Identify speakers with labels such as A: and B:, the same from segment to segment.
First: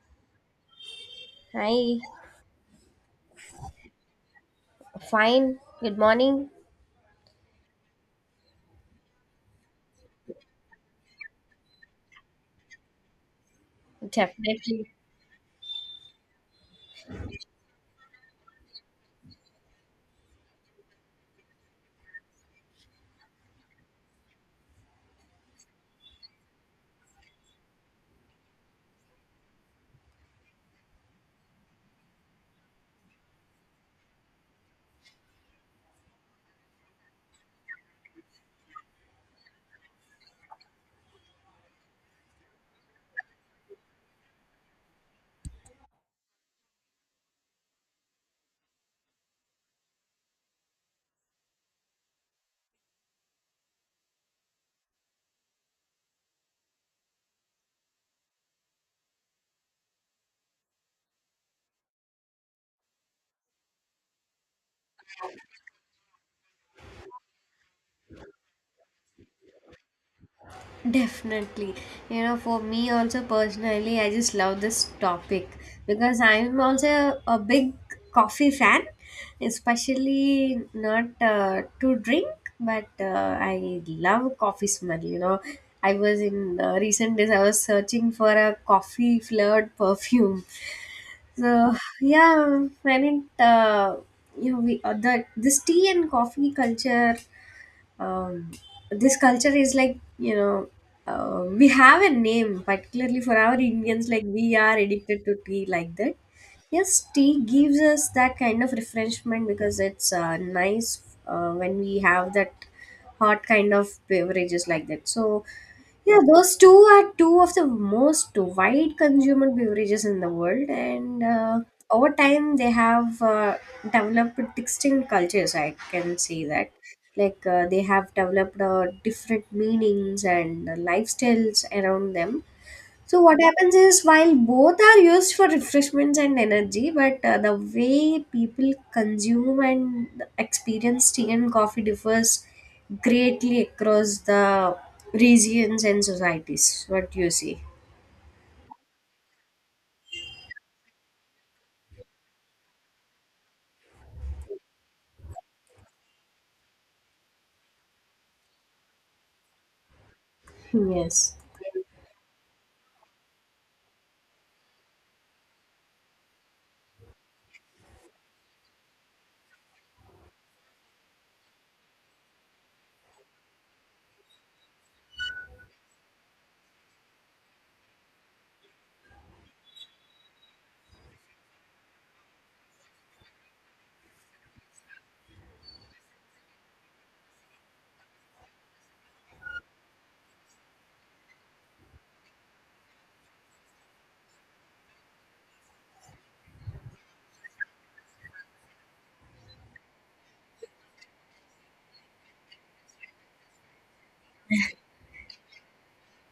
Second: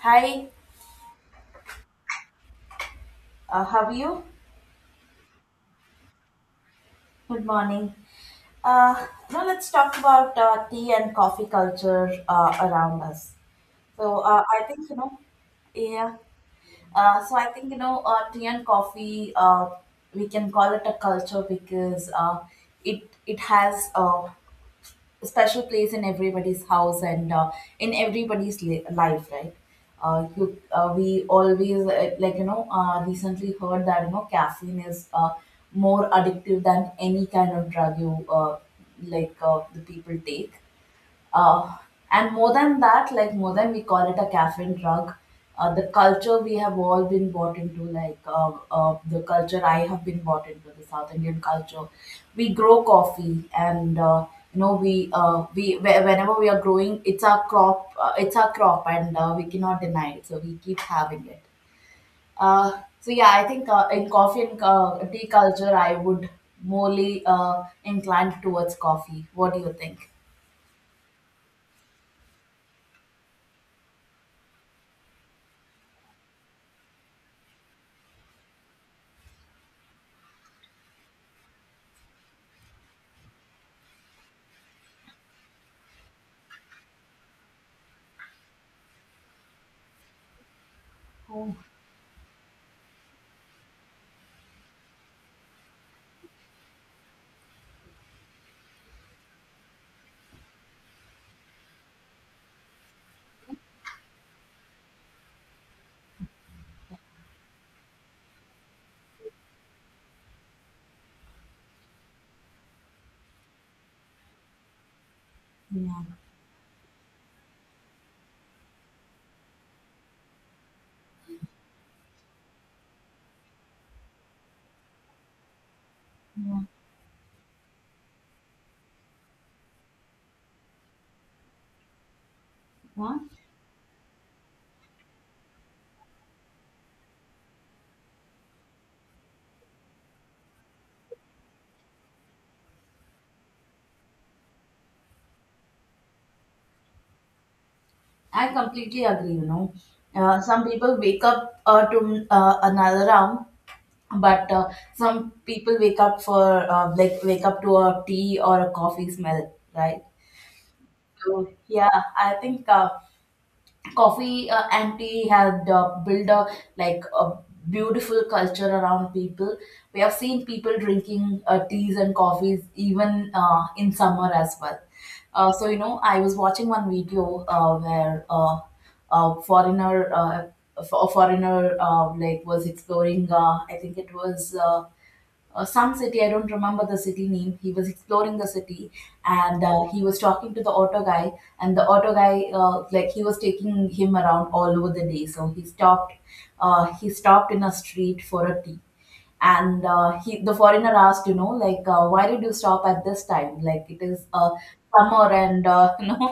A: Hi,
B: Hi,
A: how are you?
B: fine. Good morning.
A: Good morning. Uh, Now let's talk about tea and coffee culture around us. So I think
B: Definitely.
A: you know, yeah. So I think you know, tea and coffee. We can call it a culture because it has a special place in everybody's house and in everybody's life, right? We always recently heard that you know caffeine is more addictive than any kind of drug you like the people take, uh, and more than that, like more than we call it a caffeine drug, the culture we have all been bought into, like the culture I have been bought into, the south indian culture. We grow coffee and you know whenever we are growing, it's our crop, it's our crop, and we cannot deny it, so we keep having it. So yeah, I think in coffee and tea culture, I would morely inclined towards coffee. What do you think?
B: Definitely. You know, for me also personally, I just love this topic because I'm also a big coffee fan, especially not to drink, but I love coffee smell. You know, I was in recent days, I was searching for a coffee flavored perfume.
A: Oh,
B: So yeah, you know we the this tea and coffee culture um, this culture is like we have a name particularly for our indians, like we are addicted to tea like that. Yes, tea gives us that kind of refreshment because it's nice when we have that hot kind of beverages like that. So
A: yeah.
B: yeah, those two are two of the most wide consumer beverages in the world, and over time they have developed distinct cultures, I can say
A: Yeah.
B: that, like they have developed different meanings and lifestyles around them.
A: Yeah.
B: So what happens is while both are used for refreshments and energy, but the way people consume and experience tea and coffee differs greatly across the regions and societies. What do you see?
A: I completely agree, you know. Some people wake up to another round, but some people wake up for wake up to a tea or a coffee smell, right?
B: Yes.
A: So yeah, I think coffee anti had built a, like a beautiful culture around people. We have seen people drinking teas and coffees even in summer as well. So you know, I was watching one video where a foreigner uh, a foreigner, like, was exploring, I think it was some city, I don't remember the city name. He was exploring the city, and he was talking to the auto guy, and the auto guy, like, he was taking him around all over the day, so he stopped, he stopped in a street for a tea. And he the foreigner asked, you know, like, why did you stop at this time? Like, it is summer, and you know,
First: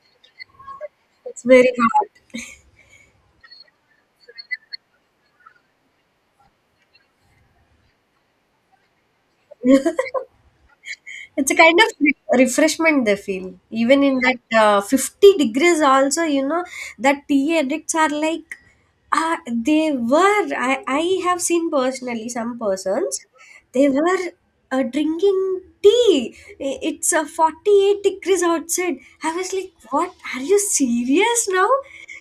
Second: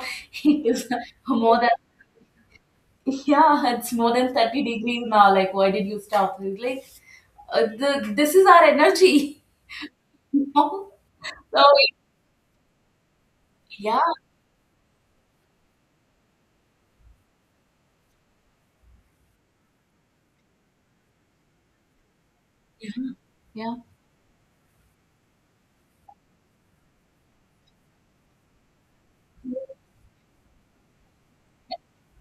A: it is
B: It's
A: more
B: very
A: than
B: hard.
A: yeah, it's more than 30 degrees now, like, why did you stop? He's like, this is our energy.
B: it's a
A: So
B: kind of re- refreshment they feel
A: yeah,
B: even in that 50 degrees also, you know, that tea addicts are like they were. I have seen personally some
A: yeah,
B: persons,
A: yeah,
B: they were drinking tea. It's a 48 degrees outside. I was like, what, are you serious now?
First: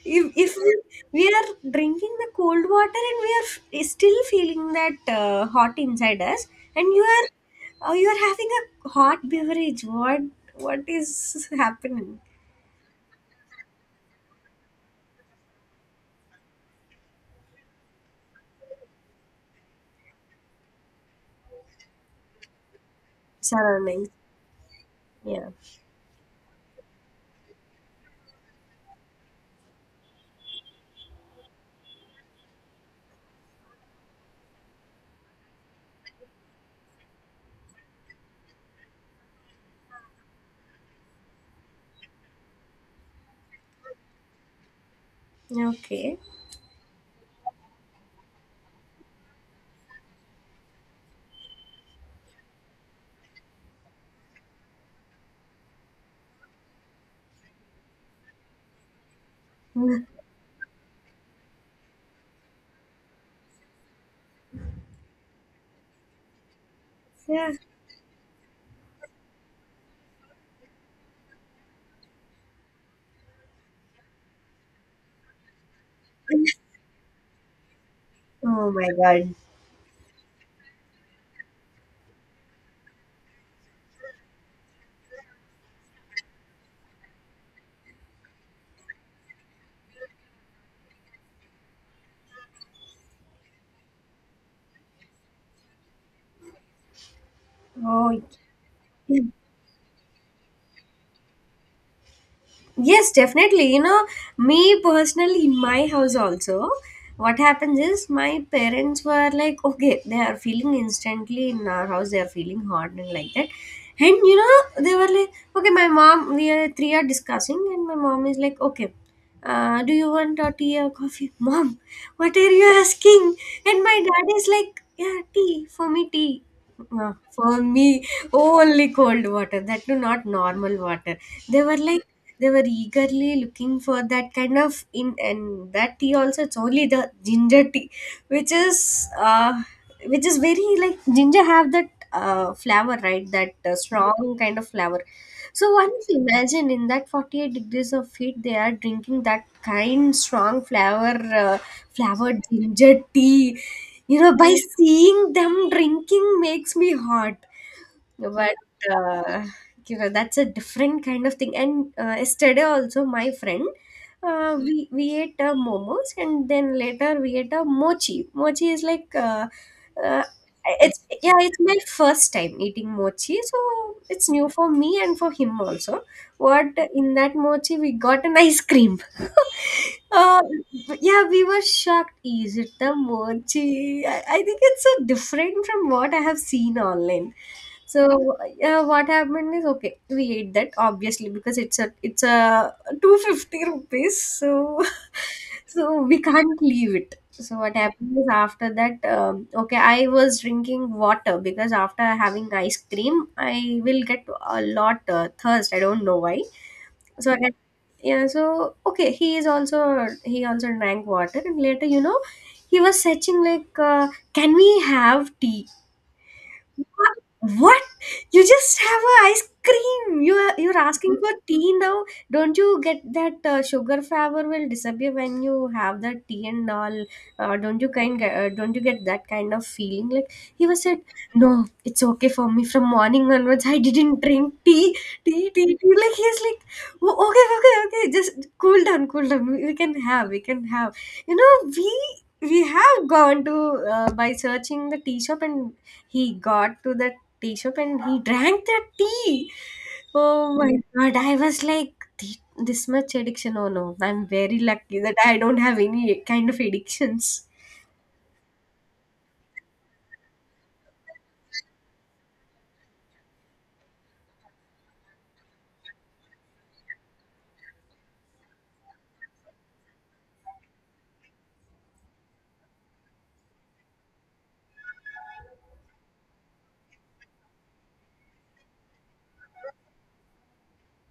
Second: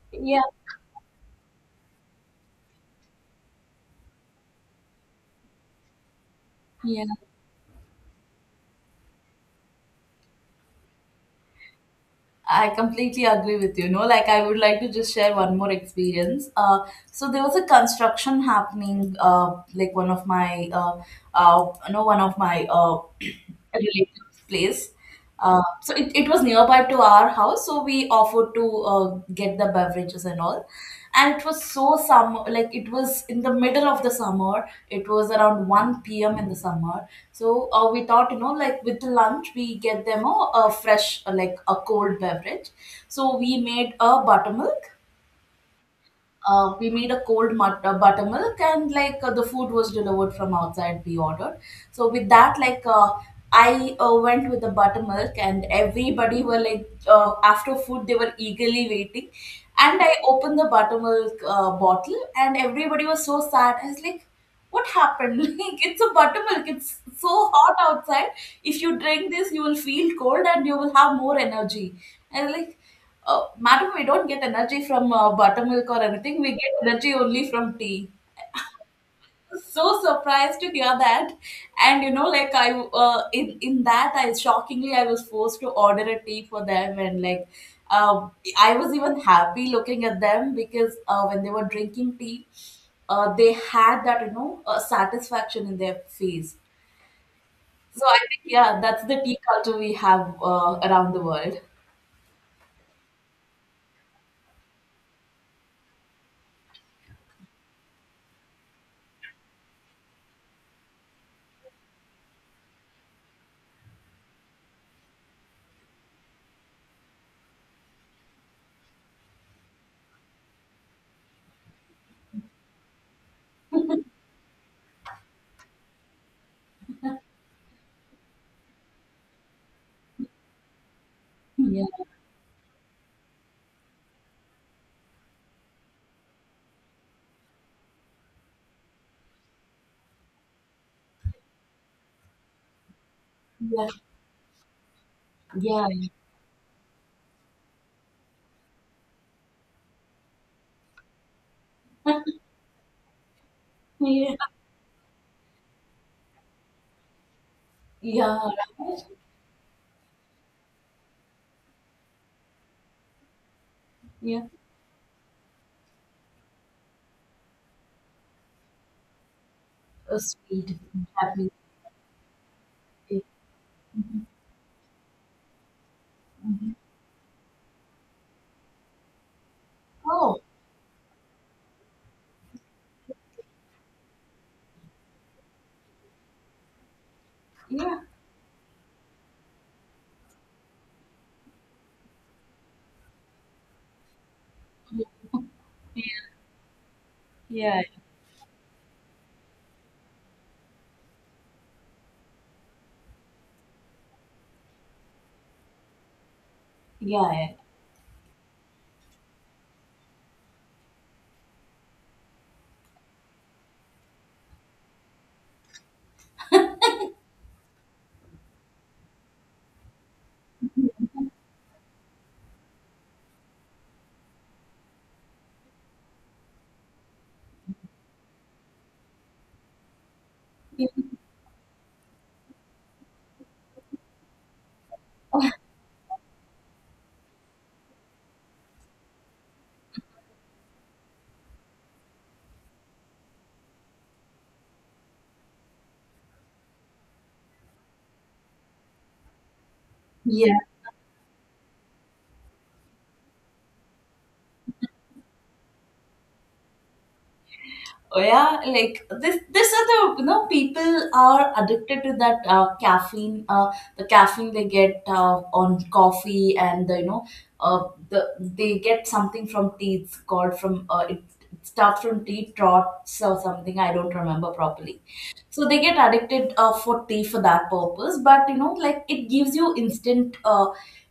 B: if,
A: yeah,
B: if we are drinking the cold water and we are still feeling that hot inside us, and you
A: yeah.
B: are— oh, you are having a hot beverage. What is happening?
A: I completely agree with you. No, like, I would like to just share one more experience. So there was a construction happening. Like one of my no, one of my
B: Surroundings.
A: relatives' place.
B: Yeah.
A: So it was nearby to our house, so we offered to get the beverages and all. And it was so summer, like, it was in the middle of the summer. It was around 1 p.m. in the summer. So we thought, you know, like with the lunch, we get them a fresh, like a cold beverage. So we made a buttermilk,
B: Okay.
A: we made a cold mut- buttermilk, and like the food was delivered from outside, we ordered. So with that, like, I went with the buttermilk, and everybody were like, after food they were eagerly waiting, and I opened the buttermilk bottle, and everybody was so sad. I was like, what happened? Like, it's a buttermilk, it's so
B: Yeah.
A: hot outside. If you drink this, you will feel cold and you will have more energy. And like, madam, we don't get energy from buttermilk or anything. We get energy only from tea.
B: Oh my god.
A: So surprised to hear that. And you know, like, I in that, I shockingly I was forced to order a tea for them, and like, um I was even happy looking at them, because when they were drinking tea, they had that, you know, satisfaction in their face. So I
B: Oh.
A: think, yeah, that's the tea culture we have around the world.
B: Yes, definitely. You know, me personally, in my house also, what happens is my parents were like, okay, they are feeling instantly in our house, they are feeling hot and like that. And you know, they were like, okay, my mom— we are three are discussing, and my mom is like, okay, do you want a tea or coffee? Mom, what are you asking? And my dad is like, yeah, tea. For me, only cold water, that too, not normal water. They were
A: Yeah,
B: like, they were eagerly looking for that kind of in, and that tea also it's only the ginger tea, which is uh which is very like ginger have that flavor, right? That
A: yeah,
B: strong kind of flavor. So
A: yeah.
B: one can imagine in that 48 degrees of heat they are drinking that kind strong flavor, uh, flavored ginger tea. You know,
A: Yeah.
B: by seeing them drinking makes me hot.
A: Yeah,
B: But
A: right.
B: uh, you know, that's a different kind of thing. And yesterday also my friend,
A: Yeah.
B: we ate momos, and then later we ate a mochi. Mochi is like
A: A
B: uh,
A: sweet,
B: it's— yeah,
A: happy.
B: it's my first time eating
A: Yeah.
B: mochi, so
A: Mhm,
B: it's new for me and for him also. What,
A: mhm.
B: in that mochi we got an ice cream?
A: Oh,
B: uh, yeah, we were shocked. Is it the mochi? I think it's so different from what I have seen online.
A: yeah.
B: So yeah, what happened is, okay, we ate that obviously because it's a 250 rupees. So so
A: Yeah,
B: we can't leave it. So what
A: yeah,
B: happened is after that, okay, I was drinking water because after having ice cream, I will get a lot thirst. I don't know why. So
A: yeah.
B: I, yeah, so okay, he also drank water, and later you know he was searching like, can we have tea? What? You just have a ice cream. You're asking for tea now. Don't you get that sugar flavor will disappear when you have that tea and all? Don't you get that kind of feeling? Like, he was
A: Yeah.
B: said, no, it's okay for me. From morning onwards, I didn't drink tea, tea. Like he's like, "O- okay, okay. Just cool down, cool down. We can have, we can have. You know, we have gone to by searching the tea shop, and he got to the tea shop and he drank the tea. Oh
A: Yeah.
B: my god, I was like, "This much addiction. Oh no, I'm very lucky that I don't have any kind of addictions.
A: Oh, yeah, like this. This are, the you know, people are addicted to that caffeine. The caffeine they get on coffee, and the, you know, uh, they get something from tea. It's called from it starts from tea trots or something, I don't remember properly. So they get addicted for tea for that purpose, but you know, like, it gives you instant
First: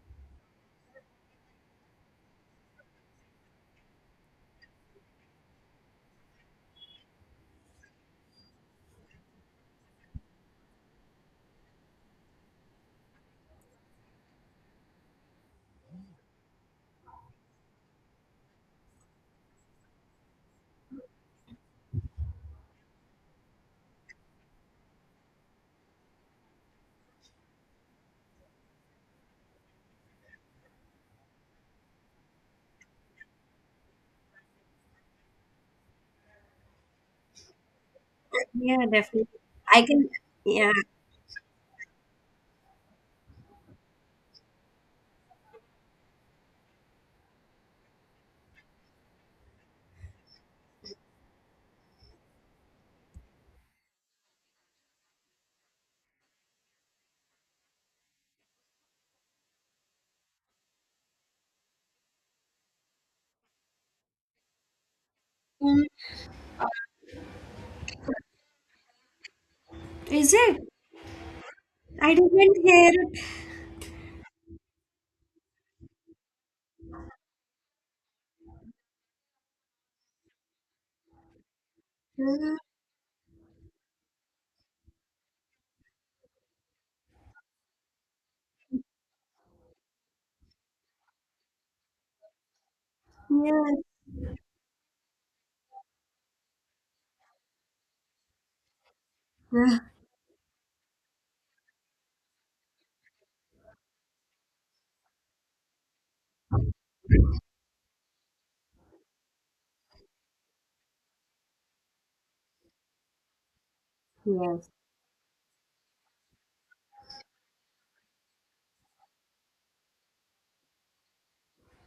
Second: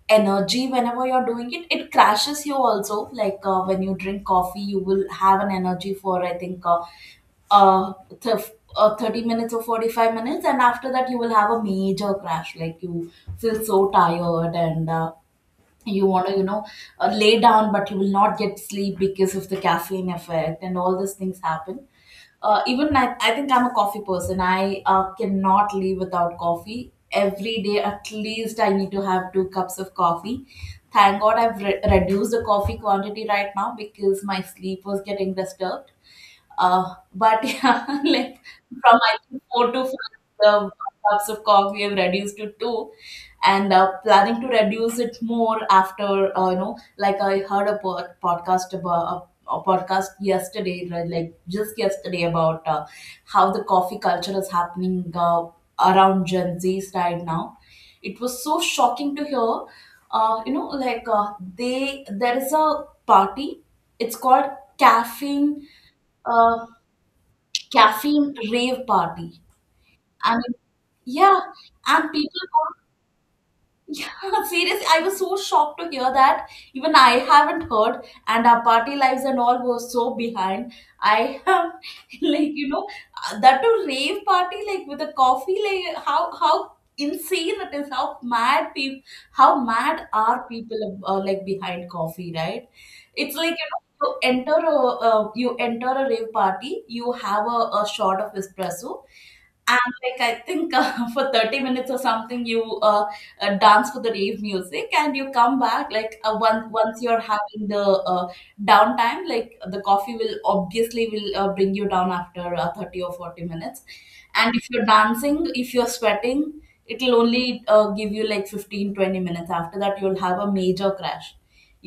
A: energy whenever you're doing it. It crashes you also. Like, when you drink coffee, you will have an energy for, I think, uh, 30 minutes or 45 minutes, and after that you will have a major crash. Like, you feel so tired, and you want to, you know, lay down, but you will not get sleep because of the caffeine effect and all these things happen. Even I think I'm a coffee person. I cannot live without coffee. Every day at least I need to have 2 cups of coffee. Thank god I've reduced the coffee quantity right now because my sleep was getting disturbed. But yeah, like,
B: Yeah,
A: from I
B: definitely.
A: think four
B: I
A: to five
B: can, yeah.
A: cups of coffee, we have reduced to two, and planning to reduce it more after, you know, like, I heard podcast about a podcast yesterday, right, like just yesterday, about how the coffee culture is happening around Gen Zs right now. It was so shocking to hear. You know, like, they there is a party. It's called caffeine,
B: Mm.
A: uh, caffeine rave party.
B: Is
A: I mean,
B: it?
A: yeah. And
B: I didn't
A: people
B: hear it.
A: go. Seriously, I was so shocked to hear that. Even I haven't heard, and our party lives and all were so behind. I have, like,
B: Uh,
A: you know, that to rave party, like with a coffee, like, how insane it is. How mad people, how mad are people like behind coffee, right? It's like, you
B: yeah.
A: know, you enter a rave party, you have a shot of espresso,
B: Uh,
A: and like I think for 30 minutes or something, you dance for the rave music, and you come back like, once you're having the uh, downtime, like the coffee will obviously will bring you down after 30 or 40 minutes. And if
B: yes.
A: you're dancing, if you're sweating, it'll only give you like 15-20 minutes. After that, you'll have a major crash.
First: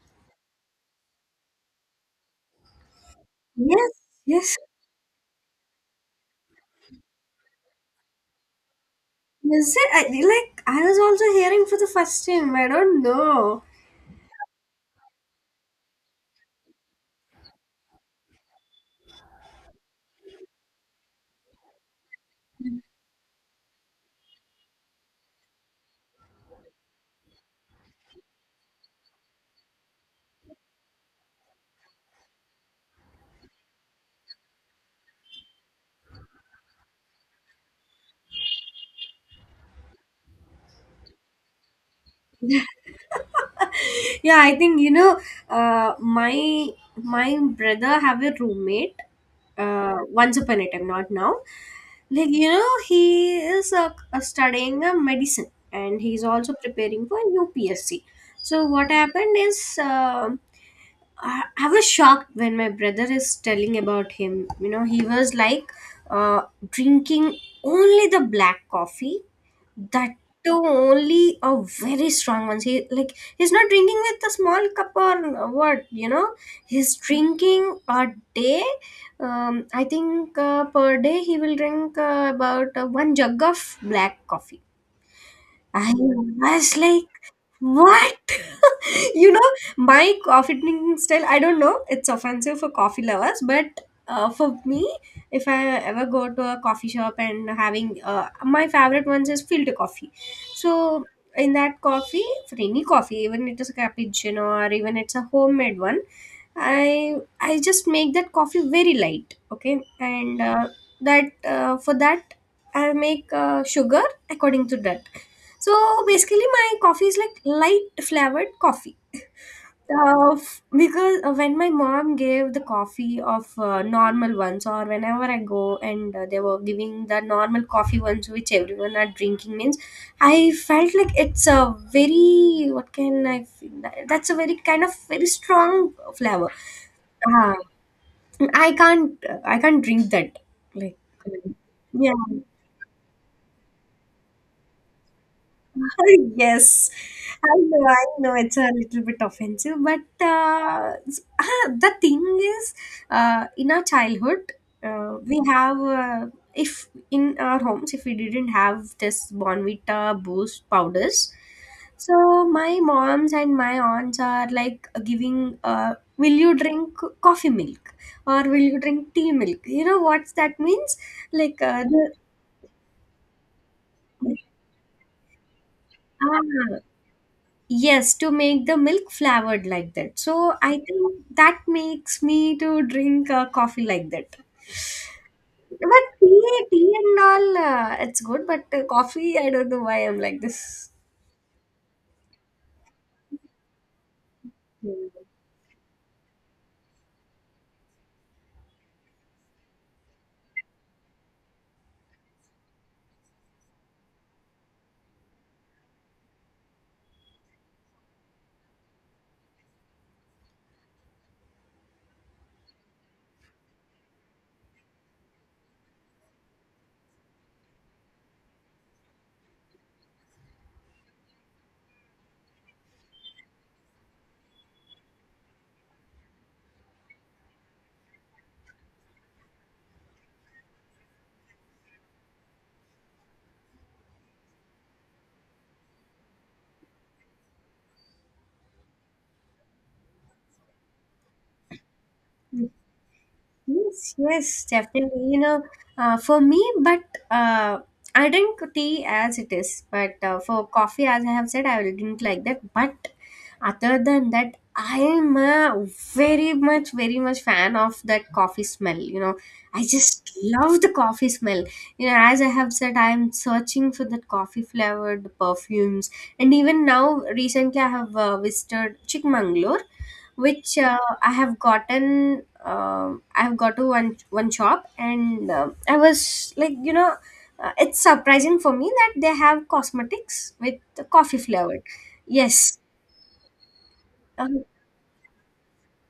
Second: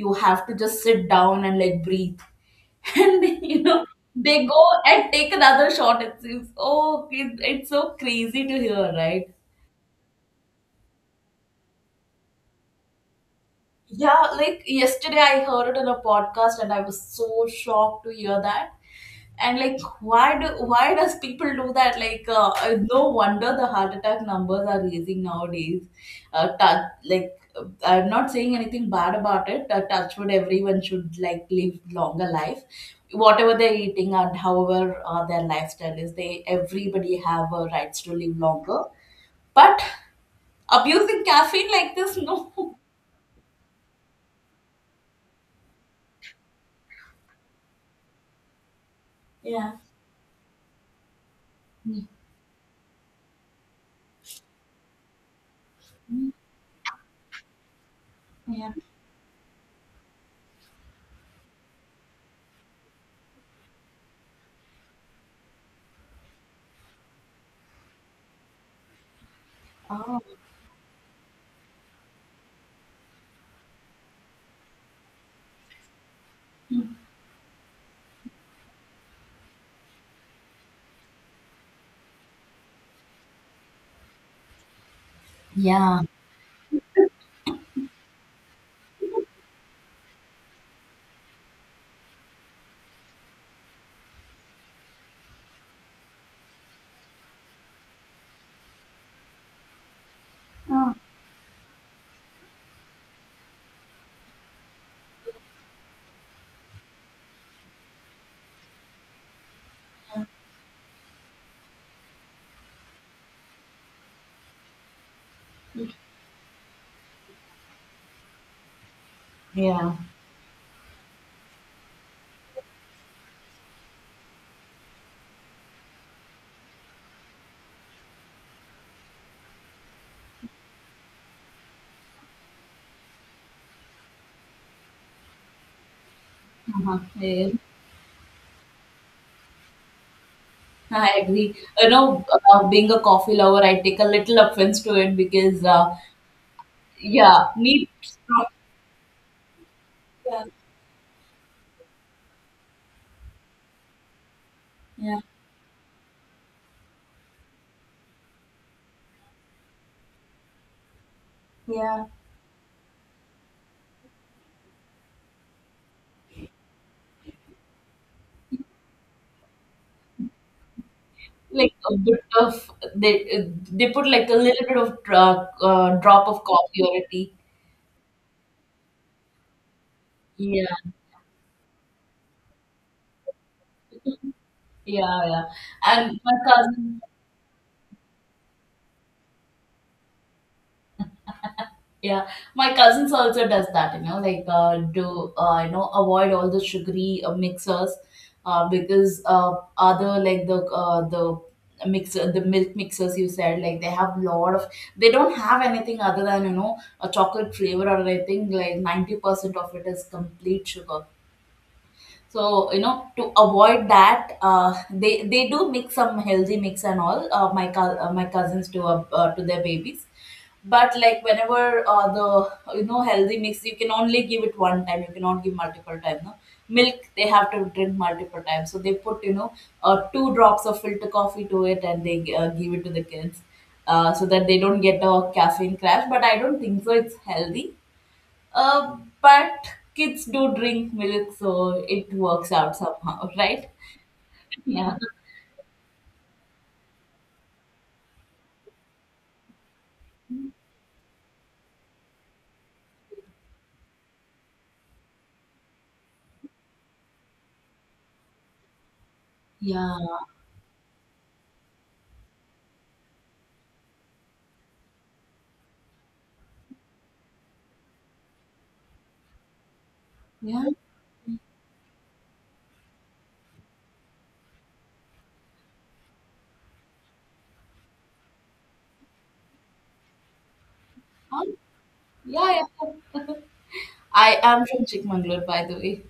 A: You have to just sit down and like breathe. And you know,
B: Yes.
A: they
B: Yes.
A: go and take another shot, it seems. Oh, it's so crazy to hear, right?
B: Is it? Like, I was also hearing for the first time. I don't know.
A: Yeah, like yesterday I heard it on a podcast, and I was so shocked to hear that. And like, why does people do that? Like, no wonder the heart attack numbers are raising nowadays. I'm not saying anything bad about it. Touch wood, everyone should like live longer life, whatever they're eating, and however their lifestyle is. They Everybody have rights to live longer, but abusing caffeine like this, no.
B: Yeah, I think, you know, uh, my my brother have a roommate,
A: Yeah.
B: once upon a time, not now. Like, you know, he is studying medicine, and he's also preparing for upsc. So
A: Yeah.
B: what happened is, I was shocked when my brother is telling about him. You know, he was like, uh, drinking only the black coffee, that
A: Oh.
B: too only a very strong ones. He like, he's not drinking with a small cup or what, you know? He's drinking a day, I think per day he will drink about one jug of black coffee. I
A: Yeah,
B: was like, what? You know, my coffee drinking style, I don't know, it's offensive for coffee lovers, but for me, if I ever go to a coffee shop and having my favorite ones is filter coffee. So, in that coffee, for any coffee, even it is a cappuccino or even it's a homemade one, I just make that coffee very light, okay, and that for that I make sugar according to that. So basically, my coffee is like light flavored coffee.
A: yeah,
B: Because when my mom gave the coffee of normal ones, or whenever I go and they were giving the normal coffee ones which everyone are drinking, means I felt like it's a very— what can I? That's a very kind of very strong flavor.
A: uh-huh. Yeah.
B: Ah, I can't drink that. Like,
A: I agree. You
B: yeah.
A: know, being a coffee lover, I take a little offense to it, because,
B: Yes,
A: yeah, need
B: I know
A: strong.
B: it's a little bit offensive, but
A: Yeah,
B: ah, the thing is, in our childhood, uh,
A: yeah,
B: we have, uh, if in our homes, if we didn't have this Bonvita Boost powders,
A: yeah.
B: so my moms and my aunts are like giving, will you drink coffee milk or will you drink tea milk? You know what that means? Like,
A: Like a bit of, they put like a little bit of drop of
B: ah,
A: coffee or a tea.
B: yes, to make the milk flavored like that. So
A: Yeah,
B: I think that makes me to drink coffee like that.
A: yeah, yeah.
B: But
A: And my
B: tea, tea
A: cousin,
B: and all, it's good. But coffee, I don't know why I'm like this.
A: yeah, my cousins also does that, you know, like,
B: Mm.
A: do you know, avoid all the sugary mixers, because other like the mixer, the milk mixers you said, like, they have lot of, they don't have anything other than, you know, a chocolate flavor or anything. Like 90% of it is complete sugar, so you know, to avoid that, they do make some healthy mix and all. My cousins do, to their babies. But like, whenever the you know, healthy mix, you can only give it one time, you cannot give multiple times, no. Milk they have to drink multiple times, so they put, you know, 2 drops of filter coffee to it, and they give it to the kids, so that they don't get a caffeine crash. But I don't think so it's healthy. But kids do drink milk, so it works out somehow, right?
B: Yes, yes,
A: Yeah,
B: definitely. You know, for me, but uh, I drink tea as it is. But for coffee, as I have said, I will drink like that. But other than that, I am a very much fan of that coffee smell. You know, I
A: yeah,
B: just love the coffee smell. You know, as I have said, I am searching for that coffee flavored perfumes. And even now, recently, I have visited Chikmagalur,
A: yeah.
B: which I have gotten I've got to one shop, and I was like, you know, it's surprising for me that they have cosmetics with the coffee
A: Huh?
B: flavored.
A: Yeah, yeah,
B: Yes,
A: yeah. I
B: um,
A: am from Chikmagalur, by the way.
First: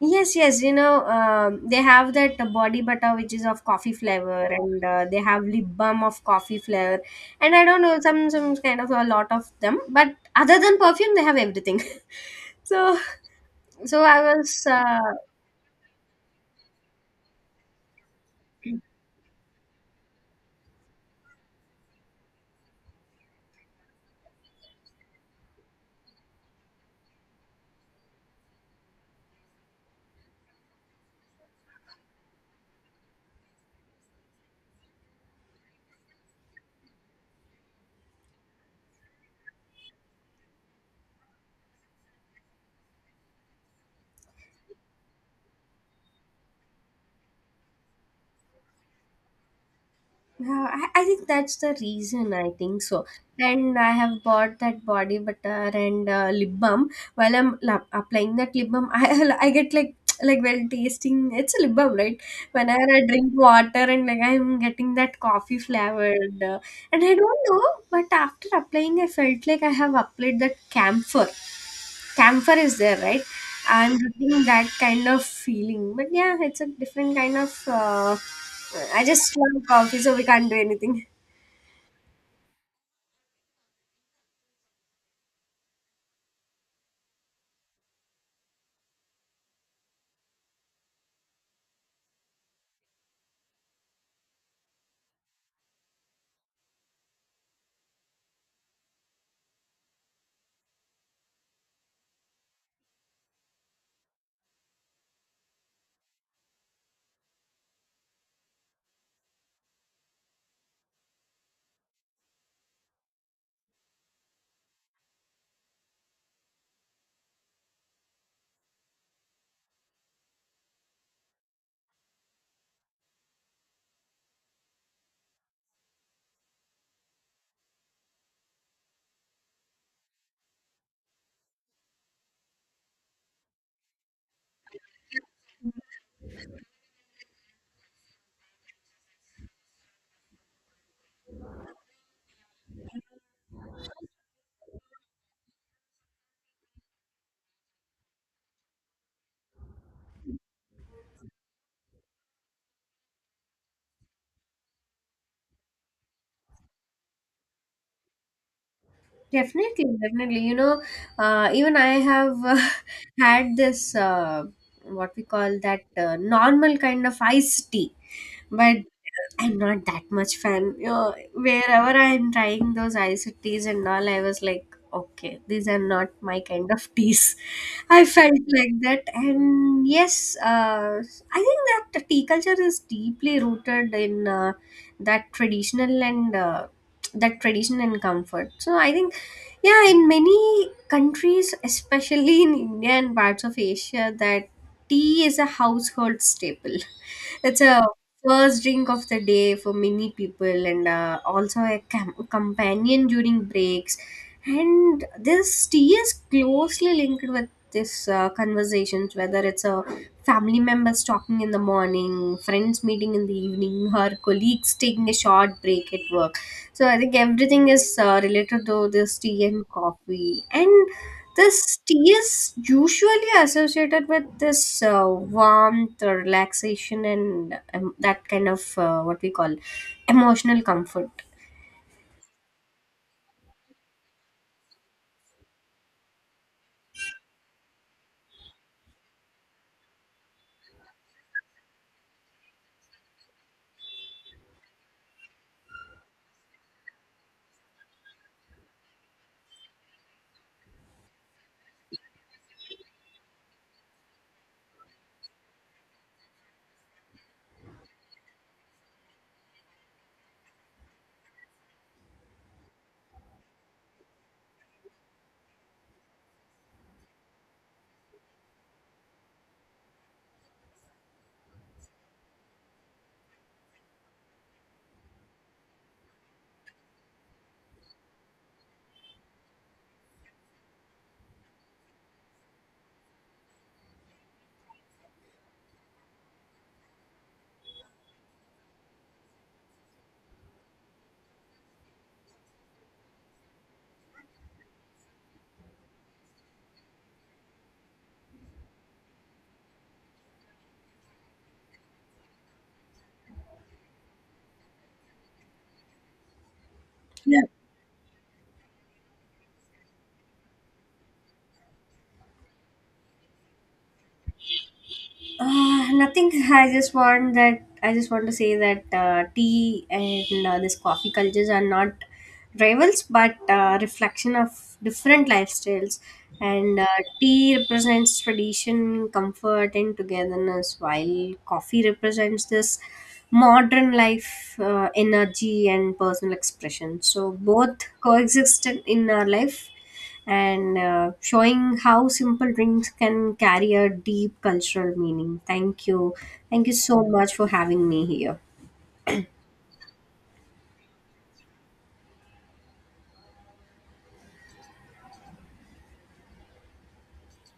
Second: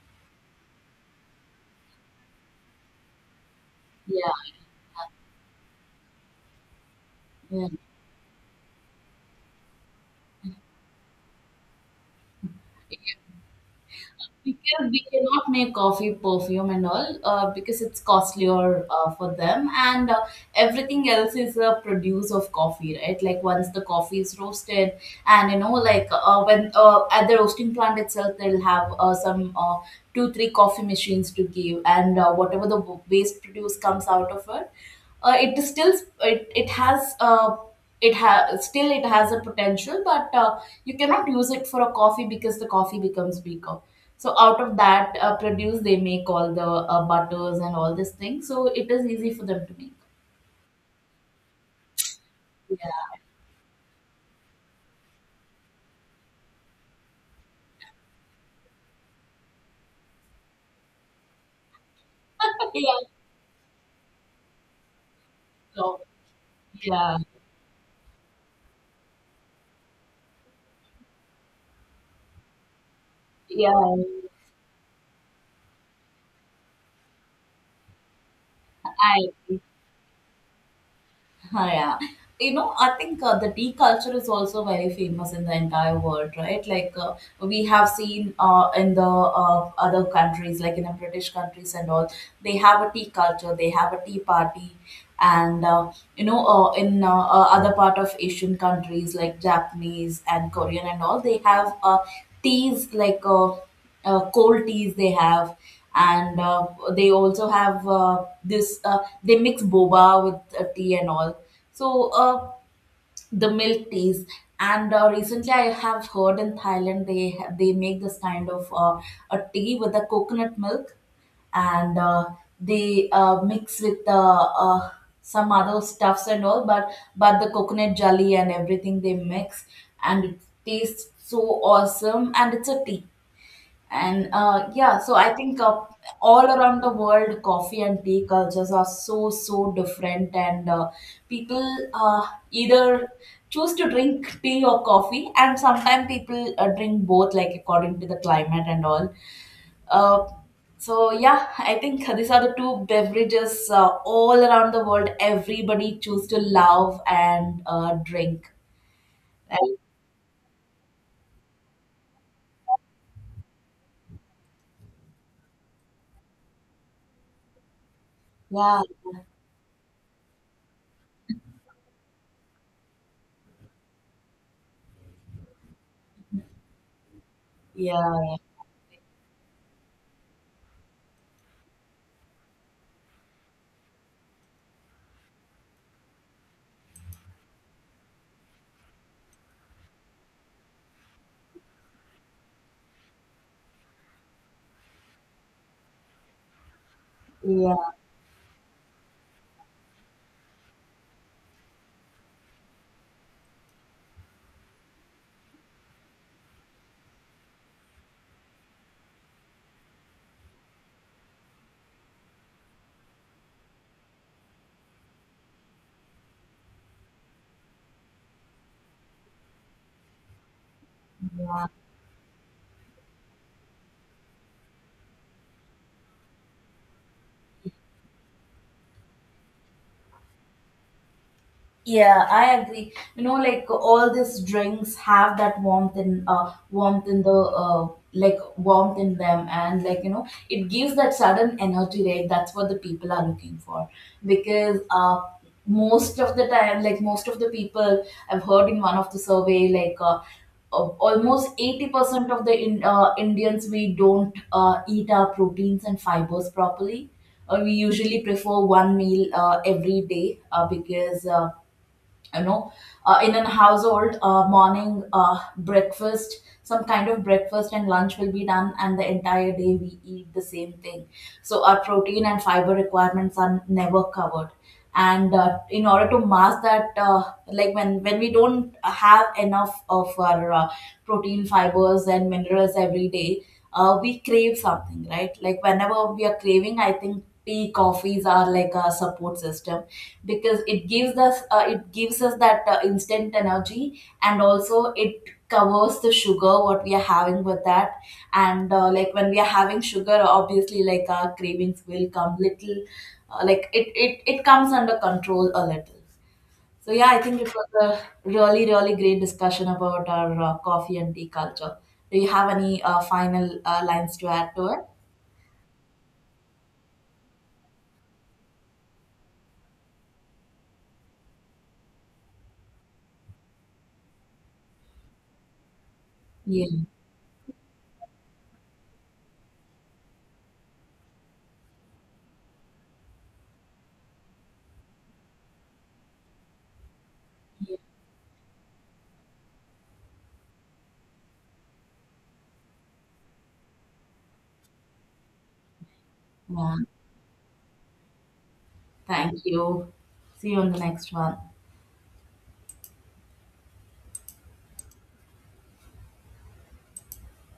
B: yes, yes. You know, they have that body butter which is of coffee
A: Yeah,
B: flavor, and they have lip balm of coffee flavor, and I
A: yeah.
B: don't know, some kind of a lot of them. But other than perfume, they have everything. so so I was
A: Because we cannot make coffee perfume and all, because it's costlier for them. And everything else is a produce of coffee, right? Like once the coffee is roasted and you know, like when at the roasting plant itself, they'll have some 2 3 coffee machines to give, and whatever the waste produce comes out of it, it is still, it has it has still, it has a potential, but you cannot use it for a coffee because the coffee becomes weaker. So out of that produce, they make all the butters and all this thing, so it is easy for them to make.
B: Yeah, I think that's the reason. I think so.
A: Yeah.
B: And I have bought that body butter and lip balm. While I'm applying that lip balm, I I get like like well tasting. It's a lip balm, right? Whenever
A: Yeah,
B: I drink water and like I'm getting that coffee
A: so
B: flavored, and I
A: yeah,
B: don't know. But after applying, I felt like I have applied that camphor. Camphor is there, right?
A: yeah,
B: I'm getting that kind of feeling. But yeah, it's a different kind of. I
A: I
B: just
A: agree.
B: love coffee, so we can't do anything.
A: Huh, yeah. You know, I think the tea culture is also very famous in the entire world, right? Like we have seen in the other countries, like in the British countries and all, they have a tea culture, they have a tea party, and you know, in other part of Asian countries, like Japanese and Korean and all, they have teas, like cold teas they have. And they also have this they mix boba with tea and all, so the milk teas. And recently I have heard in Thailand, they make this kind of a tea with the coconut milk, and they mix with the uh, some other stuffs and all. But the coconut jelly and everything they mix, and it tastes so awesome, and it's a tea. And yeah, so I think all around the world, coffee and tea cultures are so, so different. And people uh, either choose to drink tea or coffee, and sometimes people drink both, like according to the climate and all. Uh, so yeah, I think these are the two beverages all around the world. Everybody choose to love and drink. And
B: Definitely, definitely. You know, even I have had this what we call that normal kind of iced tea, but
A: yeah,
B: I'm not that much fan. You know, wherever I'm trying those iced teas and all, I was like, okay, these are not my kind of teas. I
A: yeah,
B: felt like that. And yes, I think that the tea culture is deeply rooted in that traditional and uh, that tradition and comfort. So I think yeah, in many countries, especially in India and parts of Asia, that tea is a household staple. It's a
A: yeah,
B: first drink of the day for many people, and also a companion during breaks. And this tea is closely linked with this conversations, whether it's a family members talking in the morning, friends meeting in the evening, or colleagues taking a short break at work. So I think everything is related to this tea and coffee. And
A: yeah.
B: this tea is usually associated with this warmth, relaxation, and that kind of what we call emotional comfort.
A: Yeah, I agree. You know, like all these drinks have that warmth in them. And like, you know, it gives that sudden energy, right? That's what the people are looking for. Because most of the time, like most of the people, I've heard in one of the survey, like almost 80% of the in, Indians, we don't eat our proteins and fibers properly. We usually prefer one meal every day, because you know, in an household, morning, breakfast, some kind of breakfast and lunch will be done, and the entire day we eat the same thing. So our protein and fiber requirements are never covered. And in order to mask that, like when we don't have enough of our protein, fibers and minerals every day, we crave something, right? Like whenever we are craving, I think tea, coffees are like a support system, because it gives us that instant energy. And also it covers the sugar what we are having with that. And like when we are having sugar, obviously like our cravings will come little. Like it comes under control a little. So yeah, I think
B: Yeah.
A: it was a really, really great discussion about our coffee and tea culture. Do you have any final lines to add to it?
B: Nothing. I just want that. I just want to say that tea and this coffee cultures are not rivals, but reflection of different lifestyles.
A: Yeah,
B: And tea represents tradition, comfort, and togetherness, while coffee represents this modern life, energy, and personal expression. So both coexist in our life, and showing how simple drinks can carry a deep cultural meaning. Thank you. Thank you
A: yeah.
B: so much for having me here.
A: Thank you. See you on the next one.